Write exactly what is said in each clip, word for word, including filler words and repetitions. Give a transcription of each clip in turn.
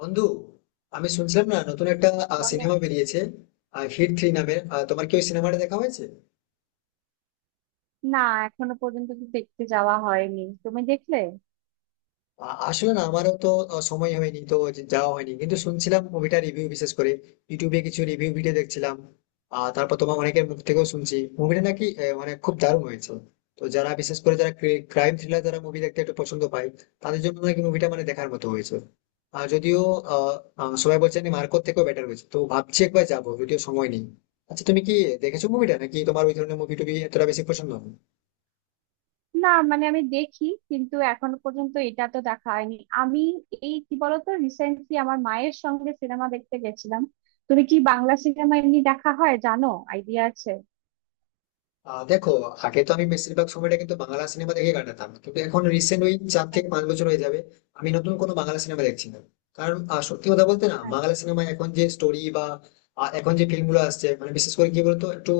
বন্ধু, আমি শুনছিলাম না নতুন একটা বলো। সিনেমা বেরিয়েছে, হিট থ্রি নামে। তোমার কি ওই সিনেমাটা দেখা হয়েছে? না, এখনো পর্যন্ত তো দেখতে যাওয়া হয়নি, তুমি দেখলে? আ- আসলে না, আমারও তো আহ, সময় হয়নি তো যে- যাওয়া হয়নি, কিন্তু শুনছিলাম মুভিটা রিভিউ, বিশেষ করে ইউটিউবে কিছু রিভিউ ভিডিও দেখছিলাম। আর তারপর তোমার অনেকের মুখ থেকেও শুনছি মুভিটা নাকি আহ, মানে খুব দারুণ হয়েছে। তো যারা বিশেষ করে যারা ক্রাইম থ্রিলার যারা মুভি দেখতে একটু পছন্দ পায়, তাদের জন্য নাকি মুভিটা মানে দেখার মতো হয়েছে। আর যদিও আহ আহ, সবাই বলছে মার্কোর থেকেও বেটার হয়েছে, তো ভাবছি একবার যাবো, যদিও সময় নেই। আচ্ছা, তুমি কি দেখেছো মুভিটা, নাকি তোমার ওই ধরনের মুভি টুভি এতটা বেশি পছন্দ না? না মানে আমি দেখি, কিন্তু এখনো পর্যন্ত এটা তো দেখা হয়নি। আমি, এই কি বলতো রিসেন্টলি আমার মায়ের সঙ্গে সিনেমা দেখতে গেছিলাম। তুমি কি বাংলা সিনেমা এমনি দেখা হয় জানো? আইডিয়া আছে? আহ দেখো, আগে তো আমি বেশিরভাগ সময়টা কিন্তু বাংলা সিনেমা দেখে কাটাতাম, কিন্তু এখন রিসেন্ট ওই চার থেকে পাঁচ আচ্ছা। বছর হয়ে যাবে আমি নতুন কোনো বাংলা সিনেমা দেখছি না। কারণ আহ, সত্যি কথা বলতে না, বাংলা আচ্ছা। সিনেমায় এখন যে স্টোরি বা আহ, এখন যে ফিল্মগুলো আসছে, মানে বিশেষ করে কি বলতো, একটু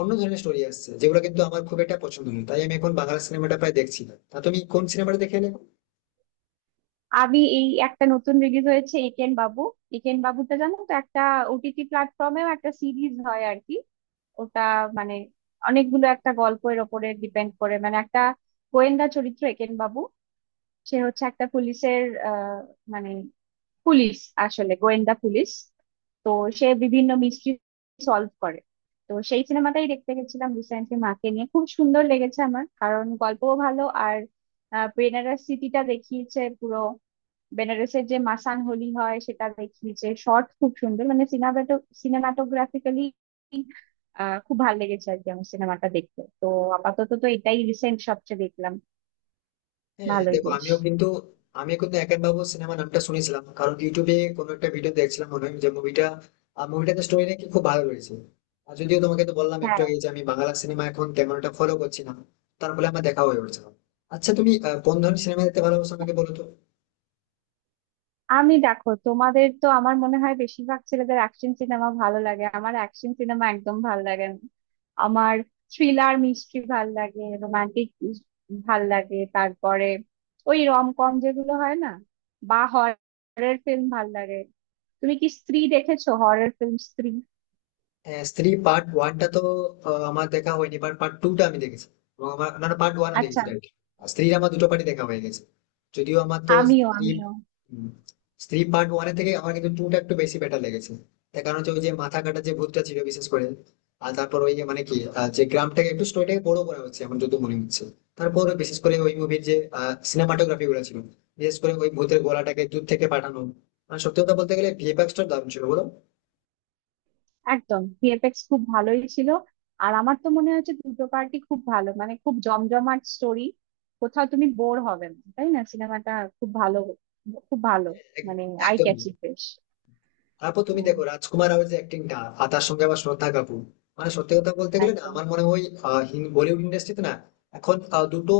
অন্য ধরনের স্টোরি আসছে যেগুলো কিন্তু আমার খুব একটা পছন্দ নয়, তাই আমি এখন বাংলা সিনেমাটা প্রায় দেখছি না। তা তুমি কোন সিনেমাটা দেখে এলে? আমি এই একটা নতুন রিলিজ হয়েছে, একেন বাবু। একেন বাবুটা জানো তো, একটা ওটিটি প্ল্যাটফর্মেও একটা সিরিজ হয় আর কি। ওটা মানে অনেকগুলো একটা গল্পের ওপরে ডিপেন্ড করে। মানে একটা গোয়েন্দা চরিত্র একেন বাবু। সে হচ্ছে একটা পুলিশের, আহ, মানে পুলিশ, আসলে গোয়েন্দা পুলিশ। তো সে বিভিন্ন মিস্ট্রি সলভ করে। তো সেই সিনেমাটাই দেখতে গেছিলাম রিসেন্টলি মাকে নিয়ে। খুব সুন্দর লেগেছে আমার, কারণ গল্পও ভালো, আর আহ, বেনারস সিটিটা দেখিয়েছে পুরো। বেনারসের যে মাসান হোলি হয় সেটা দেখিয়েছে শর্ট, খুব সুন্দর। মানে সিনেমাটো সিনেমাটোগ্রাফিক্যালি আহ খুব ভালো লেগেছে আর কি আমার সিনেমাটা দেখতে। তো আপাতত তো এটাই রিসেন্ট সবচেয়ে দেখলাম। হ্যাঁ ভালোই দেখো, বেশ। আমিও কিন্তু আমি কিন্তু একেন বাবু সিনেমা নামটা শুনেছিলাম, কারণ ইউটিউবে কোনো একটা ভিডিও দেখছিলাম, মনে হয় যে মুভিটা মুভিটাতে স্টোরি নাকি খুব ভালো রয়েছে। আর যদিও তোমাকে তো বললাম একটু হ্যাঁ। আগে যে আমি বাংলা সিনেমা এখন তেমন একটা ফলো করছি না, তার ফলে আমার দেখা হয়ে উঠছে না। আচ্ছা তুমি আহ, কোন ধরনের সিনেমা দেখতে ভালোবাসো, আমাকে বলো তো। আমি, দেখো, তোমাদের তো আমার মনে হয় বেশিরভাগ ছেলেদের অ্যাকশন সিনেমা ভালো লাগে, আমার অ্যাকশন সিনেমা একদম ভালো লাগে না। আমার থ্রিলার মিস্ট্রি ভাল লাগে, রোমান্টিক ভাল লাগে, তারপরে ওই রম কম যেগুলো হয় না, বা হরর ফিল্ম ভাল লাগে। তুমি কি স্ত্রী দেখেছো? হরর ফিল্ম স্ত্রী। হ্যাঁ, স্ত্রী পার্ট ওয়ানটা তো আহ, আমার দেখা হয়নি, বাট পার্ট টুটা আমি দেখেছি। এবং আমার না পার্ট ওয়ানও আচ্ছা। দেখেছি, রাইট। স্ত্রী আমার দুটো পার্টি দেখা হয়ে গেছে। যদিও আমার তো আমিও স্ত্রী আমিও উম, স্ত্রী পার্ট ওয়ানের থেকে আমার কিন্তু টুটা একটু বেশি বেটার লেগেছে। তার কারণ হচ্ছে ওই যে মাথা কাটা যে ভূতটা ছিল বিশেষ করে। আর তারপর ওই যে মানে কি আহ, যে গ্রামটাকে একটু স্টোরিটাকে বড় করা হচ্ছে আমার যত মনে হচ্ছে। তারপর বিশেষ করে ওই মুভির যে সিনেমাটোগ্রাফি গুলো ছিল, বিশেষ করে ওই ভূতের গলাটাকে দূর থেকে পাঠানো, মানে সত্যি কথা বলতে গেলে ভি এফ এক্স টা দারুণ ছিল, বলো? একদম, ভিএফএক্স খুব ভালোই ছিল। আর আমার তো মনে হচ্ছে দুটো পার্টি খুব ভালো, মানে খুব জমজমাট স্টোরি। কোথাও তুমি বোর হবে না, তাই না সিনেমাটা? খুব ভালো, খুব ভালো। হ্যাঁ, এক- মানে আই একদমই। ক্যাচি বেশ। তারপর তুমি হুম। দেখো রাজকুমার রাওয়ের যে অ্যাক্টিংটা, আর তার সঙ্গে আবার শ্রদ্ধা কাপুর। মানে সত্যি কথা বলতে গেলে না, একদম। আমার মনে হয় আহ, হিন- বলিউড ইন্ডাস্ট্রিতে না এখন আহ, দুটো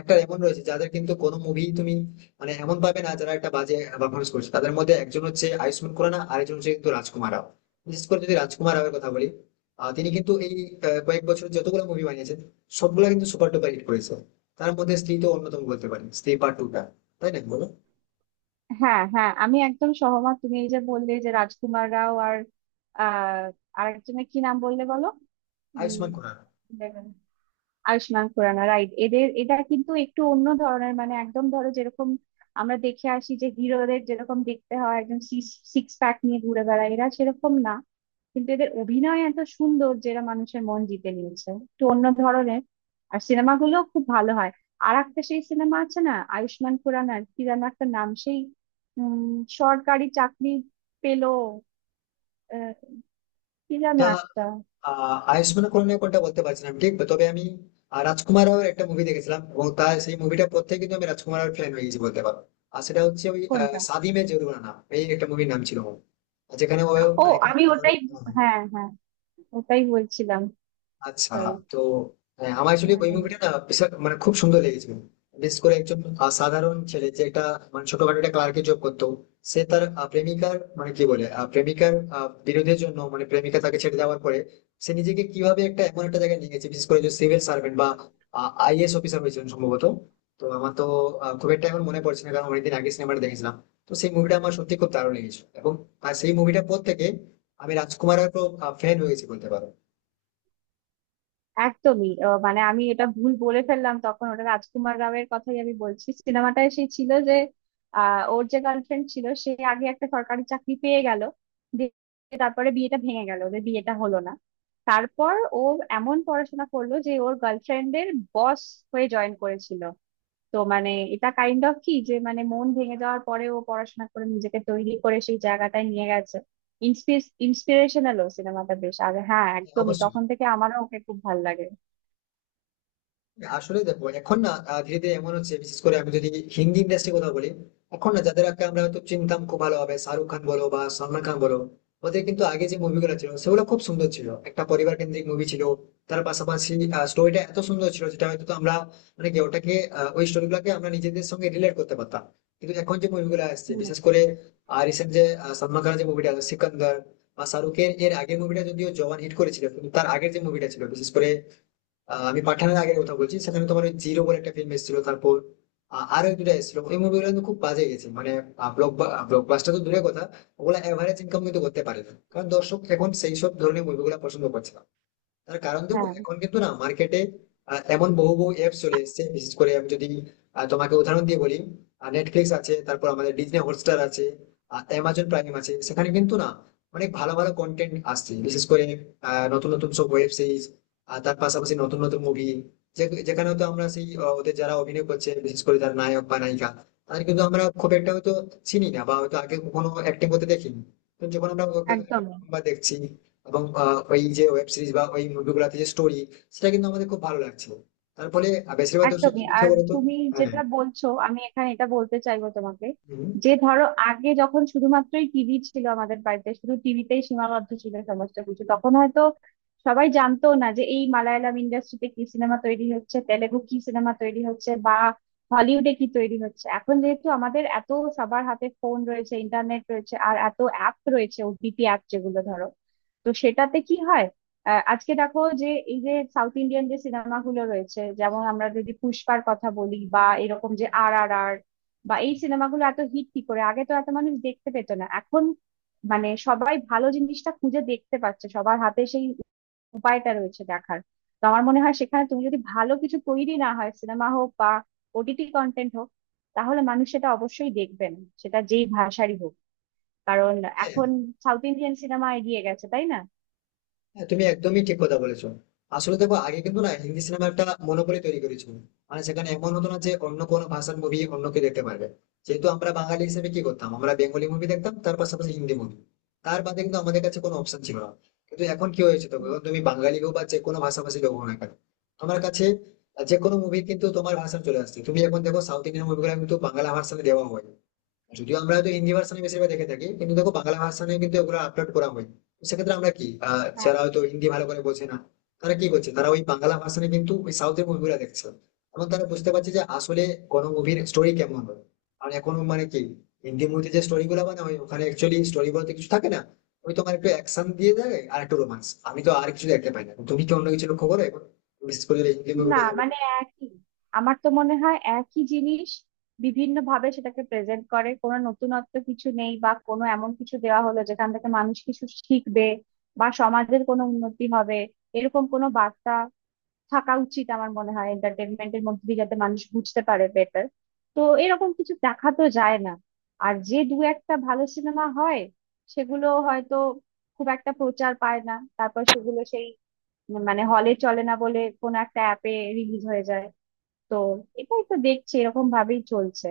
একটা এমন রয়েছে যাদের কিন্তু কোনো মুভি তুমি মানে এমন পাবে না যারা একটা বাজে পারফরমেন্স করছে। তাদের মধ্যে একজন হচ্ছে আয়ুষ্মান খুরানা, আর একজন হচ্ছে কিন্তু রাজকুমার রাও। বিশেষ করে যদি রাজকুমার রাওয়ের কথা বলি, আহ, তিনি কিন্তু এই আহ, কয়েক বছর যতগুলো মুভি বানিয়েছেন সবগুলা কিন্তু সুপার ডুপার হিট করেছে। তার মধ্যে স্ত্রী তো অন্যতম বলতে পারি, স্ত্রী পার্ট টু টা, তাই না বলো? হ্যাঁ, হ্যাঁ, আমি একদম সহমত। তুমি এই যে বললে যে রাজকুমার রাও আর আহ আরেকজনের কি নাম বললে বলো? উম, আয়ুষ্মান খুরানা। আয়ুষ্মান খুরানা, রাইট। এদের, এরা কিন্তু একটু অন্য ধরনের। মানে একদম ধরো যেরকম আমরা দেখে আসি যে হিরোদের যেরকম দেখতে হয়, একদম সিক্স প্যাক নিয়ে ঘুরে বেড়ায়, এরা সেরকম না। কিন্তু এদের অভিনয় এত সুন্দর, যেটা মানুষের মন জিতে নিয়েছে, একটু অন্য ধরনের। আর সিনেমাগুলো খুব ভালো হয়। আর একটা সেই সিনেমা আছে না, আয়ুষ্মান খুরানার কি যেন একটা নাম, সেই, উম, সরকারি চাকরি পেলো, আহ, কি যেন এটা একটা। আহ আয়ুষ্মান খুরানা কোনটা বলতে পারছি না আমি ঠিক, তবে আমি আহ, রাজকুমার রাওয়ের একটা মুভি দেখেছিলাম, এবং তার সেই মুভিটা পর থেকে কিন্তু আমি রাজকুমার রাওয়ের ফ্যান হয়ে গেছি বলতে পারো। আর সেটা হচ্ছে ওই আহ, কোনটা? শাদি মে জরুরানা, এই একটা মুভির নাম ছিল ওর। যেখানে ও ও, মানে একজন- আমি ওটাই, হ্যাঁ, হ্যাঁ, ওটাই বলছিলাম। আচ্ছা। সরি। তো হ্যাঁ, আমার অ্যাকচুয়ালি ওই হুম। মুভিটা না বিশাল মানে খুব সুন্দর লেগেছিল। বিশেষ করে একজন আহ, সাধারণ ছেলে যে একটা মানে ছোটখাটো একটা ক্লার্কে জব করতো। সে তার আহ, প্রেমিকার মানে কি বলে আহ, প্রেমিকার আহ, বিরোধের জন্য, মানে প্রেমিকা তাকে ছেড়ে দেওয়ার পরে সে নিজেকে কিভাবে একটা এমন একটা জায়গায় নিয়ে গেছে, বিশেষ করে যে সিভিল সার্ভেন্ট বা আই এ এস অফিসার হয়েছিলেন সম্ভবত। তো আমার তো আহ, খুব একটা এখন মনে পড়ছে না, কারণ অনেকদিন আগে সিনেমাটা দেখেছিলাম। তো সেই মুভিটা আমার সত্যি খুব দারুণ লেগেছিল, এবং আর সেই মুভিটার পর থেকে আমি রাজকুমারের ফ্যান হয়ে গেছি বলতে পারো। একদমই। আহ, মানে আমি এটা ভুল বলে ফেললাম তখন, ওটা রাজকুমার রাওয়ের কথাই আমি বলছি। সিনেমাটায় সেই ছিল যে আহ, ওর যে গার্লফ্রেন্ড ছিল সে আগে একটা সরকারি চাকরি পেয়ে গেল, দিয়ে তারপরে বিয়েটা ভেঙে গেল, ওদের বিয়েটা হলো না। তারপর ও এমন পড়াশোনা করলো যে ওর গার্লফ্রেন্ডের বস হয়ে জয়েন করেছিল। তো মানে এটা কাইন্ড অফ কি যে মানে মন ভেঙে যাওয়ার পরেও পড়াশোনা করে নিজেকে তৈরি করে সেই জায়গাটায় নিয়ে গেছে। ইন্সপিরেশনালও সিনেমাটা বেশ। আর হ্যাঁ, হ্যাঁ, একদমই, অবশ্যই। তখন থেকে আমারও ওকে খুব ভালো লাগে। আসলে দেখো এখন না আহ, ধীরে ধীরে এমন হচ্ছে, বিশেষ করে আমি যদি হিন্দি ইন্ডাস্ট্রি কথা বলি। এখন না যাদেরকে আমরা হয়তো চিনতাম খুব ভালোভাবে, শাহরুখ খান বলো বা সালমান খান বলো, ওদের কিন্তু আগে যে মুভিগুলো ছিল সেগুলো খুব সুন্দর ছিল, একটা পরিবার কেন্দ্রিক মুভি ছিল। তার পাশাপাশি স্টোরিটা এত সুন্দর ছিল যেটা হয়তো তো আমরা মানে কি ওটাকে, আহ, ওই স্টোরি গুলাকে আমরা নিজেদের সঙ্গে রিলেট করতে পারতাম। কিন্তু এখন যে মুভিগুলো আসছে হুম। বিশেষ করে রিসেন্ট, যে আহ, সালমান খানের যে মুভিটা সিকান্দার, বা শাহরুখের এর আগের মুভিটা, যদিও জওয়ান হিট করেছিল কিন্তু তার আগের যে মুভিটা ছিল, বিশেষ করে আহ, আমি পাঠানের আগের কথা বলছি, সেখানে তোমার ওই জিরো বলে একটা ফিল্ম এসেছিল, তারপর আহ, আরো এক দুটা এসেছিল, ওই মুভিগুলো কিন্তু খুব বাজে গেছে, মানে ব্লকবাস্টার তো দূরের কথা, ওগুলা এভারেজ ইনকাম কিন্তু করতে পারে না, কারণ দর্শক এখন সেই সব ধরনের মুভিগুলো পছন্দ করছে না। তার কারণ দেখো হ্যাঁ, এখন কিন্তু না মার্কেটে এমন বহু বহু অ্যাপ চলে এসেছে, বিশেষ করে আমি যদি আহ, তোমাকে উদাহরণ দিয়ে বলি। নেটফ্লিক্স আছে, তারপর আমাদের ডিজনি হটস্টার আছে, অ্যামাজন প্রাইম আছে, সেখানে কিন্তু না অনেক ভালো ভালো কন্টেন্ট আসছে, বিশেষ করে আহ, নতুন নতুন সব ওয়েব সিরিজ, আর তার পাশাপাশি নতুন নতুন মুভি। যেখানে হয়তো আমরা সেই আহ, ওদের যারা অভিনয় করছে, বিশেষ করে যারা নায়ক বা নায়িকা, তাদের কিন্তু আমরা খুব একটা হয়তো চিনি না, বা হয়তো আগে কখনো অ্যাক্টিং করতে দেখিনি। তো যখন আমরা ওকে একদমই। প্রথমবার দেখছি, এবং আহ, ওই যে ওয়েব সিরিজ বা ওই মুভিগুলোতে যে স্টোরি, সেটা কিন্তু আমাদের খুব ভালো লাগছে। তার ফলে আহ, বেশিরভাগ দর্শক কি একদমই। করছে আর বলতো? তুমি হ্যাঁ। যেটা বলছো, আমি এখানে এটা বলতে চাইবো তোমাকে হুম, যে ধরো আগে যখন শুধুমাত্রই টিভি ছিল আমাদের বাড়িতে, শুধু টিভিতেই সীমাবদ্ধ ছিল সমস্ত কিছু, তখন হয়তো সবাই জানতো না যে এই মালায়ালাম ইন্ডাস্ট্রিতে কি সিনেমা তৈরি হচ্ছে, তেলেগু কি সিনেমা তৈরি হচ্ছে, বা হলিউডে কি তৈরি হচ্ছে। এখন যেহেতু আমাদের এত, সবার হাতে ফোন রয়েছে, ইন্টারনেট রয়েছে, আর এত অ্যাপ রয়েছে, ওটিটি অ্যাপ যেগুলো ধরো। তো সেটাতে কি হয়, আহ, আজকে দেখো যে এই যে সাউথ ইন্ডিয়ান যে সিনেমাগুলো রয়েছে, যেমন আমরা যদি পুষ্পার কথা বলি, বা এরকম যে আর আর আর, বা এই সিনেমাগুলো এত হিট কি করে? আগে তো এত মানুষ দেখতে পেত না, এখন মানে সবাই ভালো জিনিসটা খুঁজে দেখতে পাচ্ছে, সবার হাতে সেই উপায়টা রয়েছে দেখার। তো আমার মনে হয় সেখানে তুমি যদি ভালো কিছু তৈরি না হয়, সিনেমা হোক বা ওটিটি কন্টেন্ট হোক, তাহলে মানুষ সেটা অবশ্যই দেখবেন, সেটা যেই ভাষারই হোক। কারণ হ্যাঁ। এখন সাউথ ইন্ডিয়ান সিনেমা এগিয়ে গেছে, তাই না? হ্যাঁ, তুমি একদমই ঠিক কথা বলেছো। আসলে দেখো আগে কিন্তু না হিন্দি সিনেমা একটা মনোপলি তৈরি করেছিল। মানে সেখানে এমন হতো না যে অন্য কোনো ভাষার মুভি অন্য কেউ দেখতে পারবে। যেহেতু আমরা বাঙালি হিসেবে কি করতাম, আমরা বেঙ্গলি মুভি দেখতাম, তার পাশাপাশি হিন্দি মুভি। তার বাদে কিন্তু আমাদের কাছে কোনো অপশন ছিল না। কিন্তু এখন কি হয়েছে, তবে তুমি বাঙালি হোক বা যে কোনো ভাষাভাষী লোক হও না কেন, তোমার কাছে যে কোনো মুভি কিন্তু তোমার ভাষা চলে আসছে। তুমি এখন দেখো সাউথ ইন্ডিয়ান মুভিগুলো কিন্তু বাংলা ভাষাতে দেওয়া হয়। যদিও আমরা হয়তো হিন্দি ভার্সানে বেশিরভাগ দেখে থাকি, কিন্তু দেখো বাংলা ভার্সানে কিন্তু এগুলো আপলোড করা হয়। তো সেক্ষেত্রে আমরা কি, আহ, হুম। যারা হয়তো হিন্দি ভালো করে বোঝে না, তারা কি করছে, তারা ওই বাংলা ভার্সানে কিন্তু ওই সাউথের মুভিগুলো দেখছে। এবং তারা বুঝতে পারছে যে আসলে কোনো মুভির স্টোরি কেমন হয়। আর এখন মানে কি, হিন্দি মুভিতে যে স্টোরি গুলো বানা হয় ওখানে অ্যাকচুয়ালি স্টোরি বলতে কিছু থাকে না। ওই তোমার একটু অ্যাকশন দিয়ে দেয় আর একটু রোমান্স, আমি তো আর কিছু দেখতে পাই না। তুমি কি অন্য কিছু লক্ষ্য করো এখন, বিশেষ করে যদি হিন্দি মুভির না কথা বলি? মানে একই, আমার তো মনে হয় একই জিনিস বিভিন্ন ভাবে সেটাকে প্রেজেন্ট করে। কোনো নতুনত্ব কিছু নেই, বা কোনো এমন কিছু দেওয়া হলো যেখান থেকে মানুষ কিছু শিখবে বা সমাজের কোনো উন্নতি হবে, এরকম কোনো বার্তা থাকা উচিত আমার মনে হয় এন্টারটেনমেন্টের মধ্যে দিয়ে, যাতে মানুষ বুঝতে পারে বেটার। তো এরকম কিছু দেখা তো যায় না। আর যে দু একটা ভালো সিনেমা হয়, সেগুলো হয়তো খুব একটা প্রচার পায় না, তারপর সেগুলো সেই মানে হলে চলে না বলে কোনো একটা অ্যাপে রিলিজ হয়ে যায়। তো এটাই তো দেখছি, এরকম ভাবেই চলছে।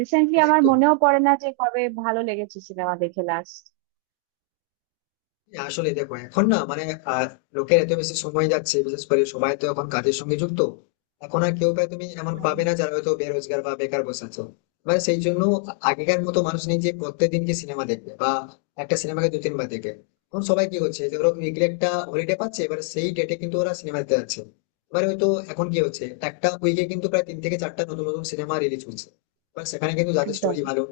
রিসেন্টলি হ্যাঁ, আমার একদম। মনেও পড়ে না যে কবে ভালো লেগেছে সিনেমা দেখে লাস্ট। আসলে দেখো এখন না মানে আহ, লোকের এত বেশি সময় যাচ্ছে, বিশেষ করে সবাই তো এখন কাজের সঙ্গে যুক্ত। এখন আর কেউ প্রায় তুমি এমন হ্যাঁ, পাবে না যারা হয়তো বেরোজগার বা বেকার বসে আছে। মানে সেই জন্য আগেকার মতো মানুষ নেই যে প্রত্যেকদিন কি সিনেমা দেখবে বা একটা সিনেমাকে দু তিনবার দেখবে। এখন সবাই কি হচ্ছে যে ওরা উইকলি একটা হলিডে পাচ্ছে, এবার সেই ডেটে কিন্তু ওরা সিনেমা দেখতে যাচ্ছে। এবার হয়তো এখন কি হচ্ছে একটা উইকে কিন্তু প্রায় তিন থেকে চারটা নতুন নতুন সিনেমা রিলিজ হচ্ছে। এবার সেখানে কিন্তু যাদের একদম। স্টোরি ভালো,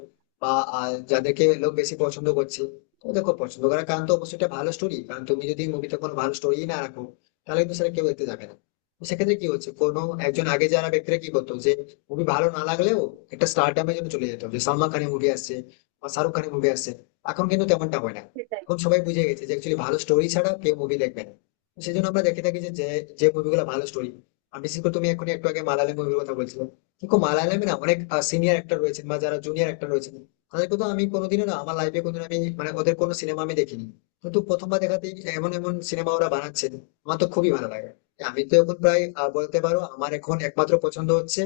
বা আহ, যাদেরকে লোক বেশি পছন্দ করছে। তো দেখো পছন্দ করার কারণ তো অবশ্যই একটা ভালো স্টোরি, কারণ তুমি যদি মুভিতে কোনো ভালো স্টোরি না রাখো, তাহলে কিন্তু সেটা কেউ দেখতে যাবে না। তো সেক্ষেত্রে কি হচ্ছে, কোনো একজন, আগে যারা ব্যক্তিরা কি করতো, যে মুভি ভালো না লাগলেও একটা স্টারডামের জন্য চলে যেত যে সালমান খানের মুভি আসছে বা শাহরুখ খানের মুভি আসছে। এখন কিন্তু তেমনটা হয় না। সেটাই। এখন সবাই বুঝে গেছে যে অ্যাকচুয়ালি ভালো স্টোরি ছাড়া কেউ মুভি দেখবে না। তো সেই জন্য আমরা দেখে থাকি যে যে- যে মুভিগুলো ভালো স্টোরি। আর বিশেষ করে তুমি এখন একটু আগে মালায়ালাম মুভির কথা বলছিলে, দেখো মালায়ালামে না অনেক সিনিয়র অ্যাক্টর রয়েছেন, বা যারা জুনিয়র অ্যাক্টর রয়েছেন। আর দেখো তো আমি কোনোদিনও না, আমার লাইফে কোনোদিন আমি মানে ওদের কোনো সিনেমা আমি দেখিনি। কিন্তু প্রথমবার দেখাতেই এমন এমন সিনেমা ওরা বানাচ্ছে, আমার তো খুবই ভালো লাগে। আমি তো এখন প্রায় আহ, বলতে পারো আমার এখন একমাত্র পছন্দ হচ্ছে,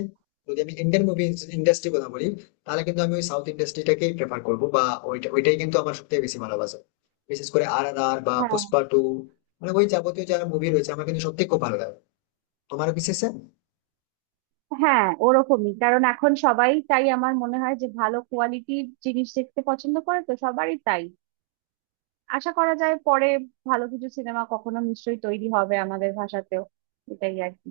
যদি আমি ইন্ডিয়ান মুভি ইন্ডাস্ট্রি কথা বলি, তাহলে কিন্তু আমি ওই সাউথ ইন্ডাস্ট্রিটাকেই প্রেফার করবো, বা ওইটা ওইটাই কিন্তু আমার সবথেকে বেশি ভালোবাসা। বিশেষ করে আর আর আর বা হ্যাঁ, পুষ্পা টু, মানে ওই যাবতীয় যারা মুভি রয়েছে আমার কিন্তু সত্যি খুব ভালো লাগে তোমার বিশেষে। হ্যাঁ, ওরকমই। কারণ এখন সবাই, তাই আমার মনে হয়, যে ভালো কোয়ালিটির জিনিস দেখতে পছন্দ করে, তো সবারই তাই আশা করা যায়, পরে ভালো কিছু সিনেমা কখনো নিশ্চয়ই তৈরি হবে আমাদের ভাষাতেও। এটাই আর কি।